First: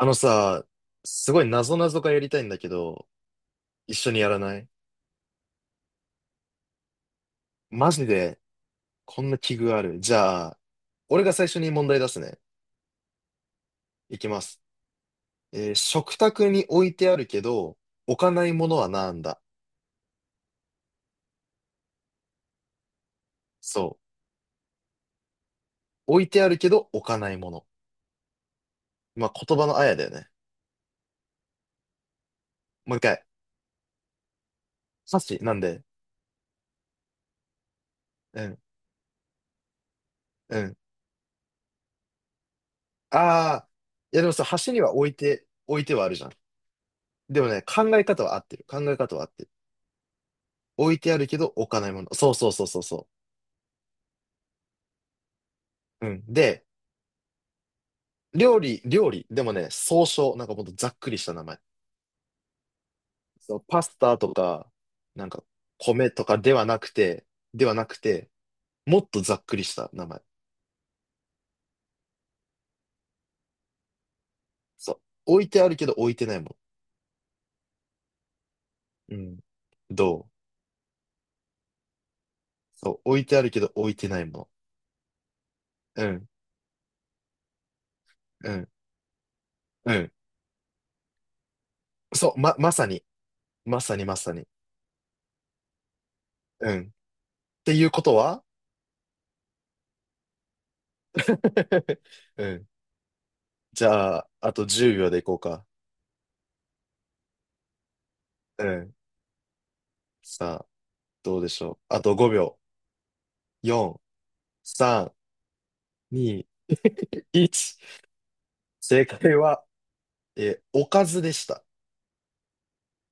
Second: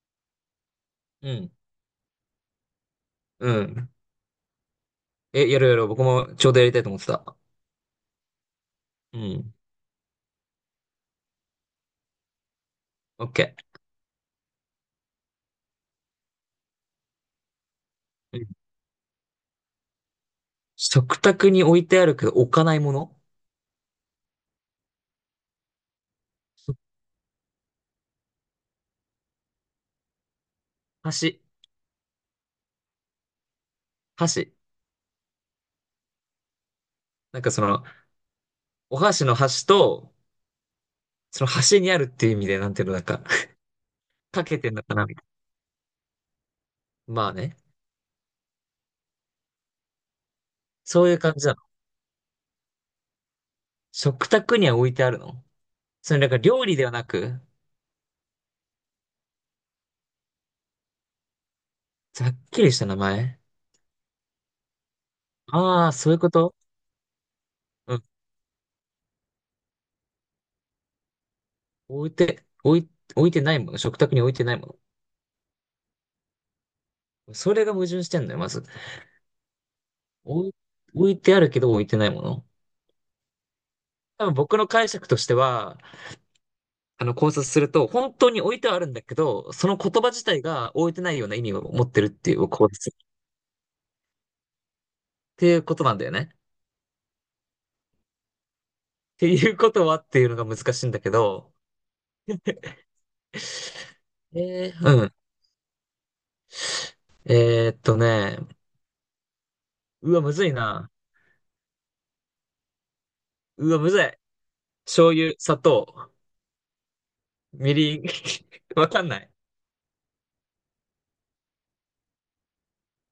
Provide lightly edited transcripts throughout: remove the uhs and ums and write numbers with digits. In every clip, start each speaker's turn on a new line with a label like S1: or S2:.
S1: あのさ、す
S2: う
S1: ごい
S2: ん。
S1: 謎々がやりたいんだけど、
S2: うん。
S1: 一緒にやらない？
S2: え、やるやる。僕もちょうどやりたいと思ってた。
S1: マジで、
S2: う
S1: こんな
S2: ん。
S1: 器具ある？じゃあ、俺が最初に問題出すね。
S2: オッケ
S1: いきます。食卓に置いてあるけど、置か
S2: ー。う
S1: な
S2: ん。
S1: いものはなんだ？
S2: 食卓に置いてあるけど置かないもの。
S1: そう。置いてあるけど、置かないもの。まあ、言葉のあやだよね。
S2: 箸。
S1: もう一回。
S2: 箸。
S1: 箸なんで？
S2: なんかその、
S1: うん、
S2: お箸の箸と、
S1: うん。
S2: その箸にあるっていう意味で、なんていうの、なんか、
S1: ああ、いやでもさ、
S2: かけて
S1: 箸
S2: ん
S1: に
S2: の
S1: は
S2: かな
S1: 置い
S2: みたい
S1: て、置いてはあるじゃん。
S2: な。まあ
S1: でも
S2: ね。
S1: ね、考え方は合ってる。考え方は合ってる。置い
S2: そう
S1: て
S2: い
S1: あ
S2: う
S1: る
S2: 感
S1: け
S2: じ
S1: ど、
S2: なの。
S1: 置かないもの。そうそうそうそうそ
S2: 食卓には置いてあるの？
S1: う。う
S2: それ
S1: ん。
S2: なんか
S1: で、
S2: 料理ではなく、
S1: 料理、料理。でもね、総称。なんかもっとざっくりした名前。
S2: ざっくりした名前。
S1: そう、パスタとか、なんか、
S2: ああ、
S1: 米
S2: そういう
S1: と
S2: こ
S1: かで
S2: と。
S1: はなくて、ではな
S2: う
S1: く
S2: ん。
S1: て、もっとざっくりした名前。
S2: 置いて、置い、置いてないもの。食卓に置いてないも
S1: そう。置いてあるけど置いてないも
S2: の。それが矛盾してんのよ、まず。
S1: の。うん。どう？
S2: 置い、置いてあるけど置いてないもの。
S1: そう。置いてあるけど置いてない
S2: 多分
S1: も
S2: 僕の解釈としては、
S1: の。うん。
S2: あの考察すると、本当に
S1: う
S2: 置いて
S1: ん。
S2: はあるんだけど、その
S1: う
S2: 言葉
S1: ん。
S2: 自体が置いてないような意味を持ってるって
S1: そ
S2: い
S1: う。
S2: う
S1: ま、
S2: 考
S1: まさ
S2: 察。
S1: に。まさにまさに。
S2: っていうことなんだよね。っ
S1: うん。っていうことは。
S2: ていうことはっていうのが難しいんだけど、
S1: うん。じゃあ、あと10
S2: う
S1: 秒
S2: ん。
S1: でいこうか。
S2: えーっとね、
S1: うん。
S2: うわ、むずい
S1: さあ、
S2: な。
S1: どうでしょう。あと5秒。
S2: うわ、むず
S1: 4、
S2: い。醤油、砂糖、
S1: 3、2、
S2: み
S1: 1。
S2: りん。わか
S1: 正
S2: んない。
S1: 解は、おかずでした。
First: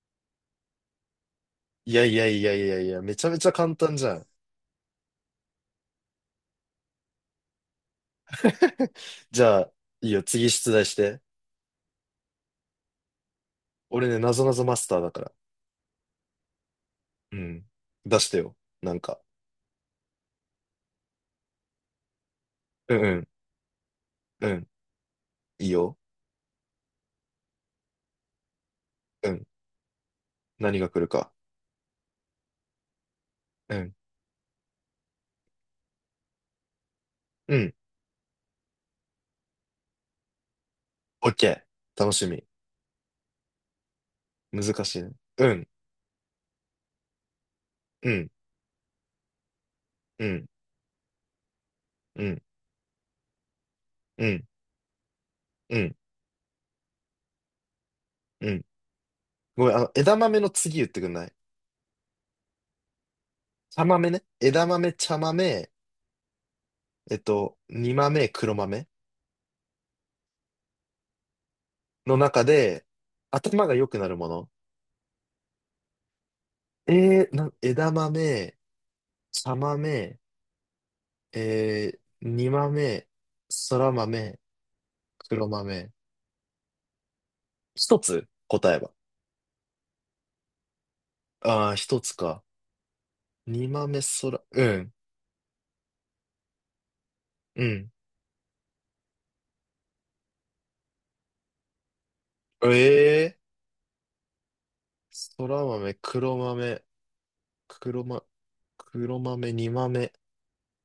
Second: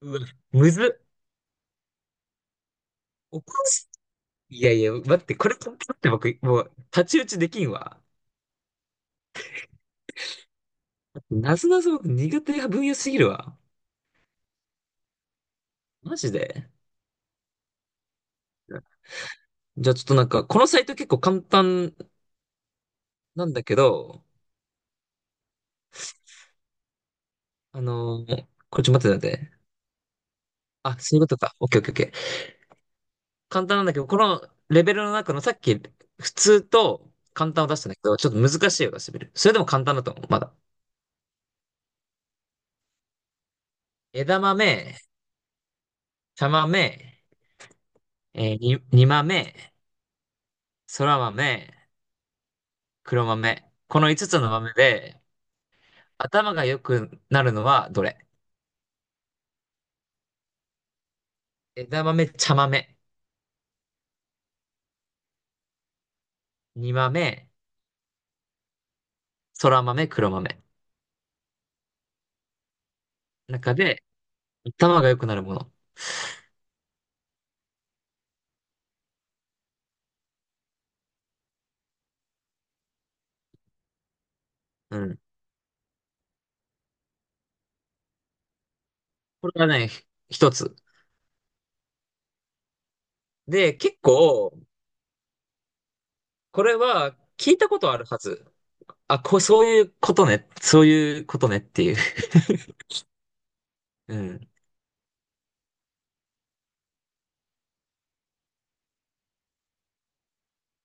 S2: うわ、むずっ。
S1: いやいやいやいやいや、めちゃめ
S2: お
S1: ちゃ
S2: か
S1: 簡
S2: し
S1: 単じゃん。
S2: い、いやいや、待って、これ、だって僕、もう、太刀打ちできんわ。
S1: じゃあ、いいよ、次出題して。
S2: なぞなぞ苦手な分野すぎるわ。
S1: 俺ね、なぞなぞマスターだから。
S2: マジで。
S1: うん。出してよ。なんか。
S2: じゃあちょっとなんか、このサイト結構簡単
S1: うんうん。
S2: なんだけど、
S1: うん。いいよ。
S2: これちょっと待っ
S1: う
S2: て待
S1: ん。
S2: って。
S1: 何が
S2: あ、
S1: 来る
S2: そういうこ
S1: か。
S2: とか。オッケーオッケーオッケー。簡
S1: う
S2: 単なんだ
S1: ん。
S2: けど、このレベルの中のさっき普通と簡
S1: う
S2: 単を
S1: ん。
S2: 出したんだけど、ちょっと難しいを出してみる。それでも簡単だと思う、まだ。
S1: オッケー。楽しみ。
S2: 枝
S1: 難
S2: 豆、
S1: しいね。うん。
S2: 茶豆、
S1: うん。
S2: 煮豆、
S1: うん。
S2: 空豆、
S1: うん。
S2: 黒豆。この5
S1: う
S2: つ
S1: ん。
S2: の豆で、
S1: うん。
S2: 頭が良くなるのはどれ？
S1: うん。ごめん、枝豆の次言ってくんない？
S2: 枝豆、茶豆、
S1: 茶豆ね。枝豆、茶豆、
S2: 煮豆、
S1: 煮豆、黒豆
S2: そら豆、黒豆。
S1: の中で、頭
S2: 中
S1: が良く
S2: で、
S1: なるもの。
S2: 頭が良くなるもの。
S1: 枝豆、茶豆、煮豆、空豆、
S2: うん。
S1: 黒豆。一つ答えは？
S2: これがね、一つ。
S1: ああ、一つか。煮
S2: で、結
S1: 豆、空、
S2: 構、
S1: うん、
S2: これは聞い
S1: う
S2: たこ
S1: ん。
S2: とあるはず。あ、こう、そういうことね。そういうことねっていう。
S1: ええ
S2: うん。
S1: ー、空豆、黒豆、黒ま、黒豆、煮豆、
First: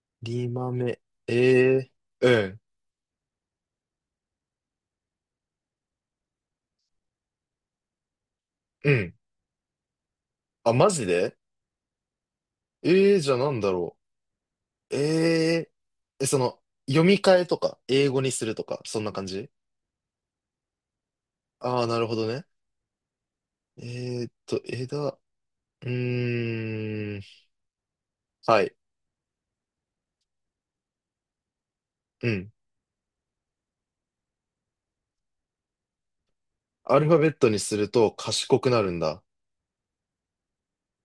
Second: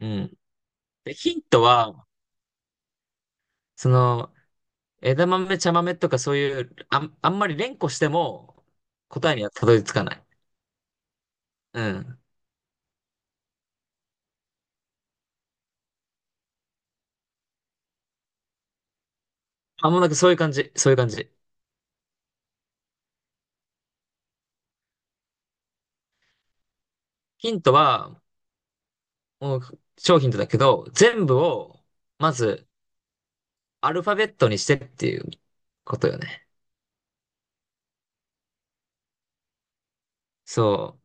S2: うん。
S1: 煮豆、
S2: で、ヒント
S1: え
S2: は、
S1: えー、
S2: その、枝豆、茶豆とかそういう、あんまり連呼しても
S1: うん、うん。
S2: 答えにはたどり着かない。
S1: あ、マジで？
S2: うん。
S1: ええー、じゃあなんだろう。えええ、その、読み替えとか、英語にするとか、そんな感じ？
S2: あ、もうなんかそういう感じ。そういう感じ。
S1: ああー、なるほどね。えーっと、枝、うーん、
S2: ヒントは、
S1: はい、
S2: もう、商品だけど、全部を、
S1: う
S2: ま
S1: ん。
S2: ず、アルファベットにしてっていうことよね。
S1: アルファベットにすると賢くなるんだ。
S2: そ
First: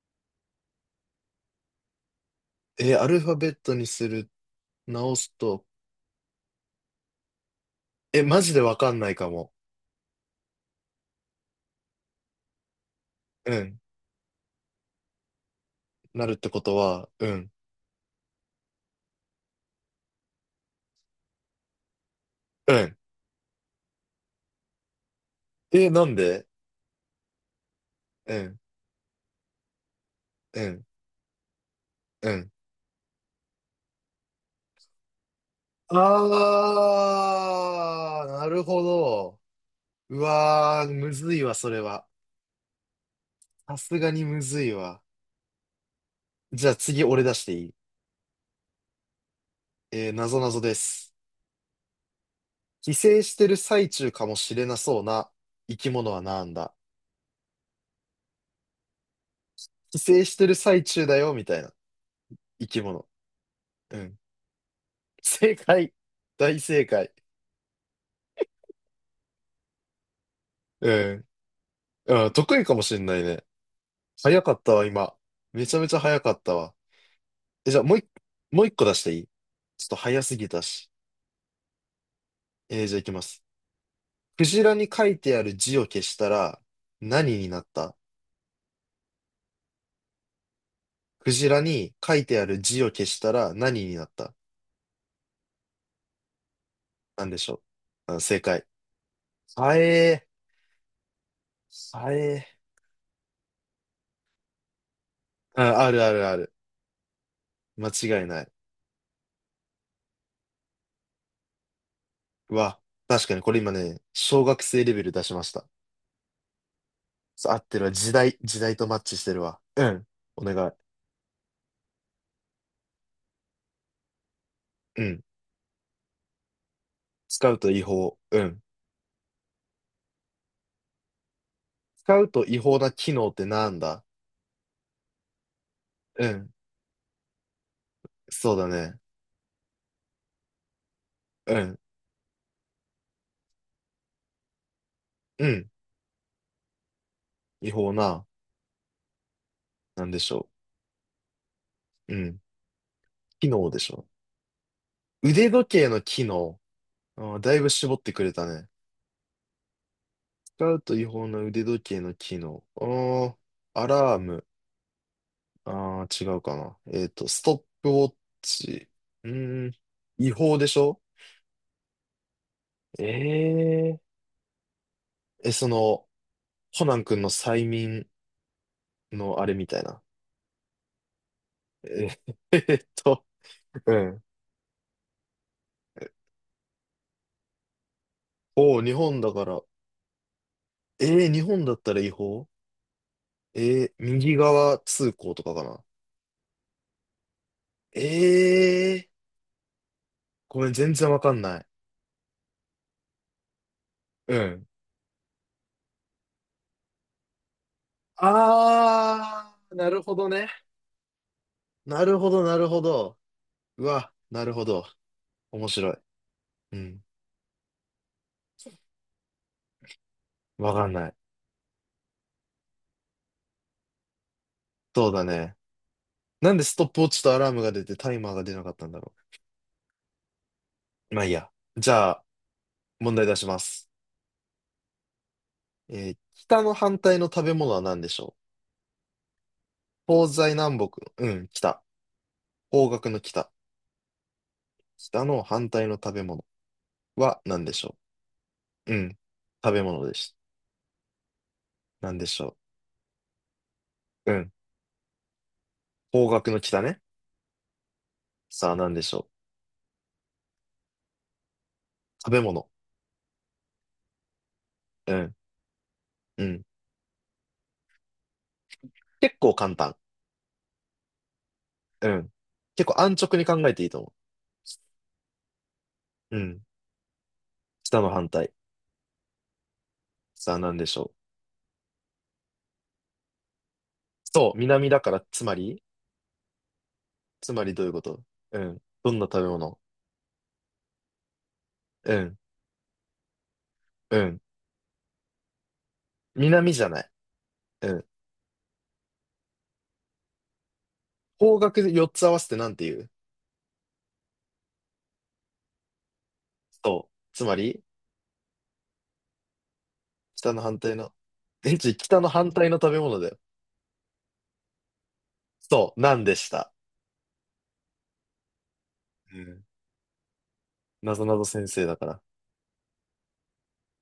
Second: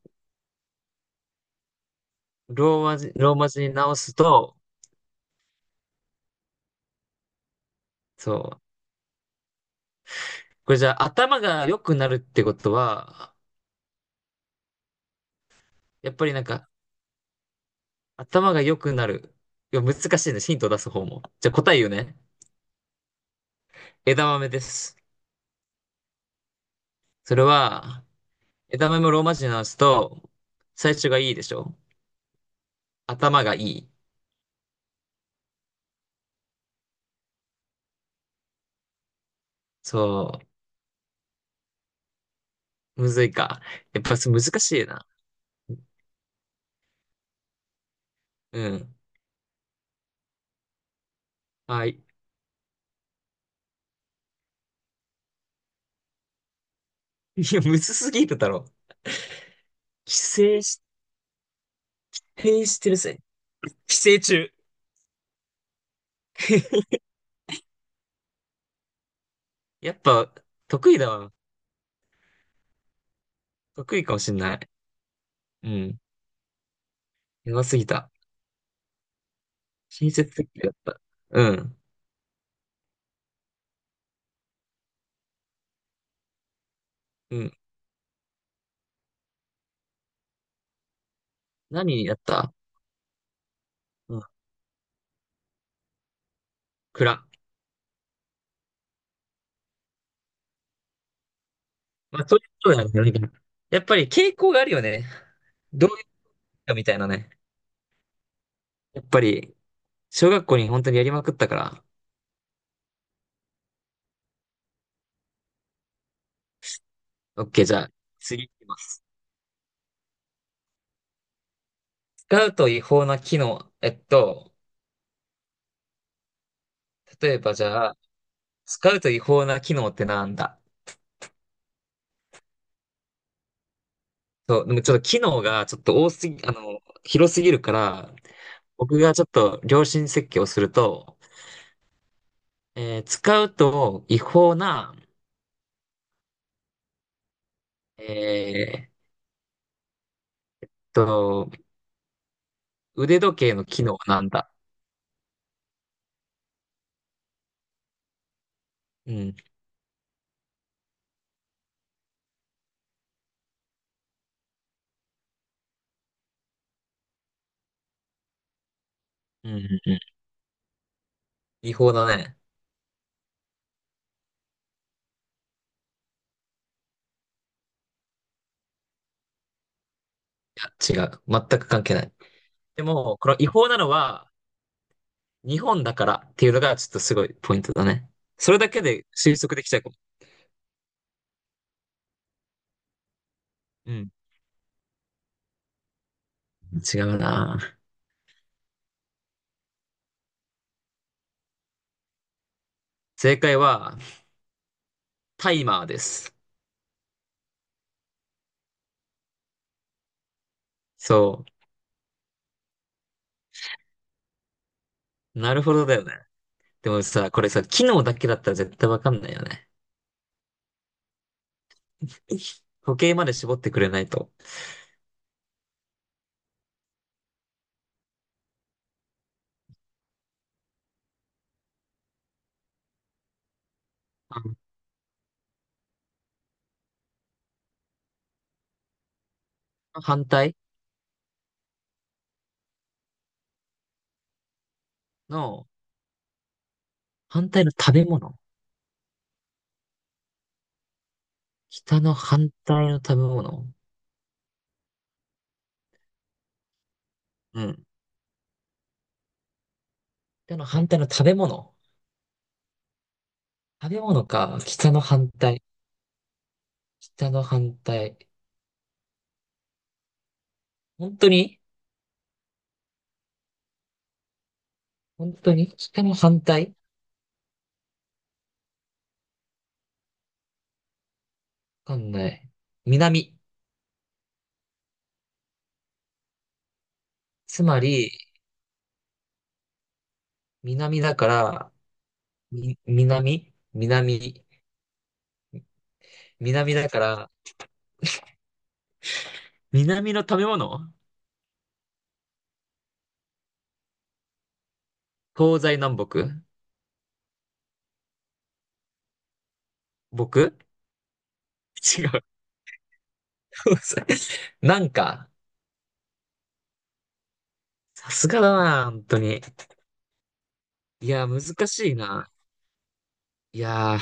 S2: う。ローマ
S1: ア
S2: 字、
S1: ルフ
S2: ロ
S1: ァ
S2: ー
S1: ベ
S2: マ
S1: ッ
S2: 字に
S1: トに
S2: 直
S1: す
S2: す
S1: る、
S2: と、
S1: 直すと、え、
S2: そ
S1: マジで
S2: う。
S1: わかんないかも。
S2: これじゃあ頭が良くなるってことは、
S1: うん、
S2: やっ
S1: な
S2: ぱ
S1: る
S2: り
S1: っ
S2: なん
S1: てこ
S2: か
S1: とは、うん、
S2: 頭が良くなる。いや、難しいね。ヒントを出す方も。じゃあ答え言うね。
S1: うん。
S2: 枝豆です。
S1: え、なんで？
S2: それは、
S1: うん、
S2: 枝豆もローマ字に直すと、
S1: うん、
S2: 最初がいいでしょ？
S1: うん。
S2: 頭がいい。
S1: ああ、なるほど。う
S2: そ
S1: わー、むずいわ、それは。
S2: う。むずいか。
S1: さす
S2: やっ
S1: が
S2: ぱ
S1: に
S2: そう
S1: む
S2: 難
S1: ずい
S2: しい
S1: わ。
S2: な。
S1: じゃあ次俺出していい？
S2: うん。
S1: なぞなぞです。
S2: はい。
S1: 寄生してる最中かもしれなそうな生き物はなんだ？
S2: いや、むずすぎるだろ。
S1: 寄
S2: 規
S1: 生してる
S2: 制し、
S1: 最中だよ、みたいな
S2: 規制
S1: 生
S2: し
S1: き
S2: てる、
S1: 物。
S2: 寄
S1: う
S2: 生
S1: ん。
S2: 虫。
S1: 正解。大正 解。
S2: やっぱ、得意だ
S1: うん。
S2: わ。
S1: うん、得意かもしれないね。
S2: 得意かもしん
S1: 早か
S2: ない。
S1: ったわ、今。め
S2: う
S1: ちゃめち
S2: ん。
S1: ゃ早かったわ。
S2: やば
S1: え、じ
S2: す
S1: ゃあ
S2: ぎ
S1: もう一、
S2: た。
S1: もう一個出していい？ちょっと
S2: 親
S1: 早
S2: 切
S1: すぎ
S2: 設
S1: た
S2: 計だっ
S1: し。
S2: た。うん。
S1: じゃあいきます。クジラに書いてある字を消したら
S2: う
S1: 何に
S2: ん。
S1: なった？クジラに
S2: 何
S1: 書
S2: やっ
S1: いてあ
S2: た？
S1: る字を消したら何になっ
S2: うん。
S1: た？
S2: 蔵。
S1: なんでしょう。あ、正解。はえー、は
S2: まあ、そうい
S1: え
S2: うことだよね。やっぱり傾向があるよね。
S1: ー。あ、
S2: どう
S1: あ
S2: い
S1: る
S2: う
S1: あるある。
S2: かみたいなね。
S1: 間違いない。
S2: やっぱり、小学校に本当にやりまくったから。
S1: うわ、確かにこれ今ね、小学生レベル出しました。
S2: オッ
S1: そう合
S2: ケ
S1: っ
S2: ー、じ
S1: て
S2: ゃ
S1: る
S2: あ、
S1: わ。時代、
S2: 次い
S1: 時
S2: き
S1: 代
S2: ま
S1: とマッ
S2: す。
S1: チしてるわ。うん。お願い。
S2: 使うと違法な機能。
S1: うん。
S2: 例え
S1: 使
S2: ば
S1: う
S2: じ
S1: と違
S2: ゃあ、
S1: 法。うん。
S2: 使うと違法な機能ってなんだ？
S1: 使うと違法な機能ってなんだ？
S2: そう、でもちょっと機能がちょっと多
S1: う
S2: すぎ、あ
S1: ん。
S2: の、広すぎるから、
S1: そうだ
S2: 僕
S1: ね。
S2: がちょっと良心設計をすると、
S1: うん。
S2: 使うと違法な、
S1: うん。違法な、
S2: えーっ
S1: なんでしょ
S2: と、
S1: う。うん。
S2: 腕時
S1: 機
S2: 計の
S1: 能で
S2: 機
S1: し
S2: 能は
S1: ょ
S2: なんだ。
S1: う。腕時計の機能。あーだいぶ絞ってくれたね。
S2: うん。
S1: 使うと違法な腕時計の機能。ああ、アラーム。ああ、違うかな。ストップウォッチ。う
S2: うん、う
S1: ーん、
S2: ん、うん。
S1: 違法でしょ？
S2: 違法だね。
S1: ええー。え、その、コナン君の催眠のあれみたいな。
S2: いや、違う。全く関係な
S1: え
S2: い。
S1: ー。 え
S2: で
S1: っ
S2: も、
S1: と、
S2: この違法なの
S1: うん。
S2: は日本だからっていうのがちょっとすごいポイントだね。それだ
S1: おお、
S2: け
S1: 日
S2: で
S1: 本だ
S2: 推
S1: か
S2: 測
S1: ら。
S2: できちゃうかも。
S1: えー、日本だったら違法？えー、
S2: うん。
S1: 右側通行とかかな。
S2: 違うな。
S1: えー、ごめん、全然わかんない。
S2: 正解は
S1: うん。
S2: タイマーです。
S1: あー、なるほどね。
S2: そ
S1: なるほど、なるほど。うわ、なるほど。
S2: う。なる
S1: 面
S2: ほど
S1: 白
S2: だ
S1: い。
S2: よね。
S1: う
S2: でも
S1: ん。
S2: さ、これさ、機能だけだったら絶対わかんないよね。
S1: わかんない。
S2: 時計まで絞ってくれないと。
S1: そうだね。なんでストップウォッチとアラームが出てタイマーが出なかったんだろう。まあいいや。じゃあ、問題出します。
S2: あ
S1: 北の反対の食べ物は何でしょ
S2: の
S1: う？
S2: 反
S1: 東西
S2: 対
S1: 南北の。うん、北。方角の北。北の
S2: の、
S1: 反対の食べ物は
S2: 反
S1: 何
S2: 対の
S1: でし
S2: 食
S1: ょ
S2: べ物。
S1: う？うん。食べ物です。
S2: 北の
S1: 何でし
S2: 反
S1: ょ
S2: 対の食べ物。
S1: う？うん。方角の北ね。
S2: うん。
S1: さあ何でしょ
S2: 北の反対の食べ物。
S1: う？食べ物。
S2: 食べ物か。北の
S1: う
S2: 反
S1: ん。
S2: 対。
S1: うん。
S2: 北の反対。
S1: 結構簡単。
S2: 本当に？
S1: うん。結構安直に考えていいと思
S2: 本当に北の
S1: う。う
S2: 反
S1: ん。
S2: 対。
S1: 北の反対。さあ、何でしょう。
S2: わかんない。南。
S1: そう、南だから、つまり。つま
S2: つ
S1: り
S2: ま
S1: どういうこ
S2: り、
S1: と？うん。どんな食べ物？
S2: 南だから、
S1: うん。
S2: み、南
S1: うん。
S2: 南。
S1: 南
S2: 南
S1: じゃ
S2: だか
S1: ない。
S2: ら、
S1: うん。
S2: 南の食べ物。
S1: 方角4つ合わせてなんて言う？
S2: 東西南北。
S1: そう。つまり、北
S2: 僕。
S1: の反対の、え、ちょ、
S2: 違
S1: 北
S2: う。
S1: の反対の食べ物だよ。
S2: 東西。なんか、
S1: そう、なんでした。
S2: さすがだな、本当
S1: う
S2: に。
S1: ん。
S2: い
S1: なぞ
S2: や、
S1: な
S2: 難
S1: ぞ先生
S2: し
S1: だ
S2: い
S1: から。
S2: な。いやー、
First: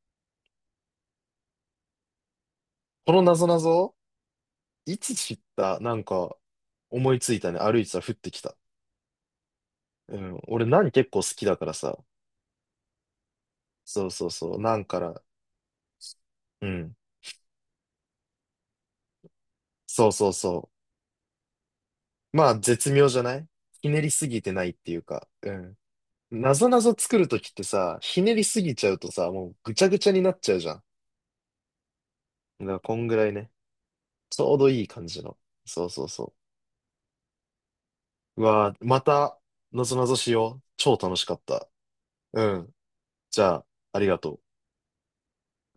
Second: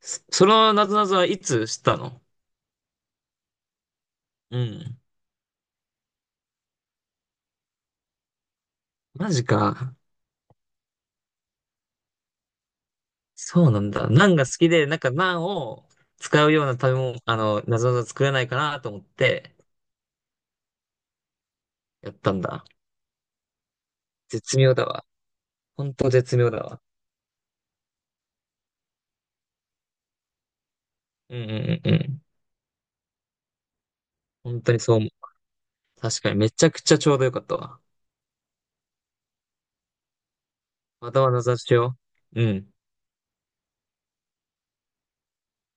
S2: そのなぞなぞはいつ知ったの？
S1: このなぞなぞ、
S2: う
S1: い
S2: ん。
S1: つ知った？なんか、思いついたね。歩いてたら降ってきた。
S2: マジか。
S1: うん。俺、何結構好きだからさ。
S2: そうなん
S1: そ
S2: だ。
S1: うそ
S2: ナ
S1: う
S2: ンが好
S1: そう。
S2: き
S1: なん
S2: で、なん
S1: か
S2: か
S1: ら、
S2: ナンを使うよ
S1: う
S2: うな食
S1: ん。
S2: べ物、なぞなぞ作れないかなと思って
S1: そうそうそ
S2: やった
S1: う。
S2: ん
S1: まあ、
S2: だ。
S1: 絶妙じゃない？ひねりすぎて
S2: 絶
S1: ない
S2: 妙
S1: っ
S2: だ
S1: ていう
S2: わ。
S1: か、うん。
S2: 本当絶妙
S1: な
S2: だ
S1: ぞな
S2: わ。
S1: ぞ作るときってさ、ひねりすぎちゃうとさ、もうぐちゃぐちゃになっちゃうじゃん。
S2: うんうんうんうん。
S1: だから、こんぐらいね。ちょう
S2: 本
S1: ど
S2: 当に
S1: いい
S2: そう
S1: 感
S2: 思う。
S1: じの。そうそう
S2: 確か
S1: そ
S2: にめちゃくちゃちょうどよかったわ。
S1: う。うわーまた、なぞなぞしよう。超
S2: ま
S1: 楽
S2: た
S1: し
S2: は
S1: か
S2: な
S1: っ
S2: ぞなぞ
S1: た。
S2: しよう。
S1: う
S2: うん。
S1: ん。じゃあ、ありがとう。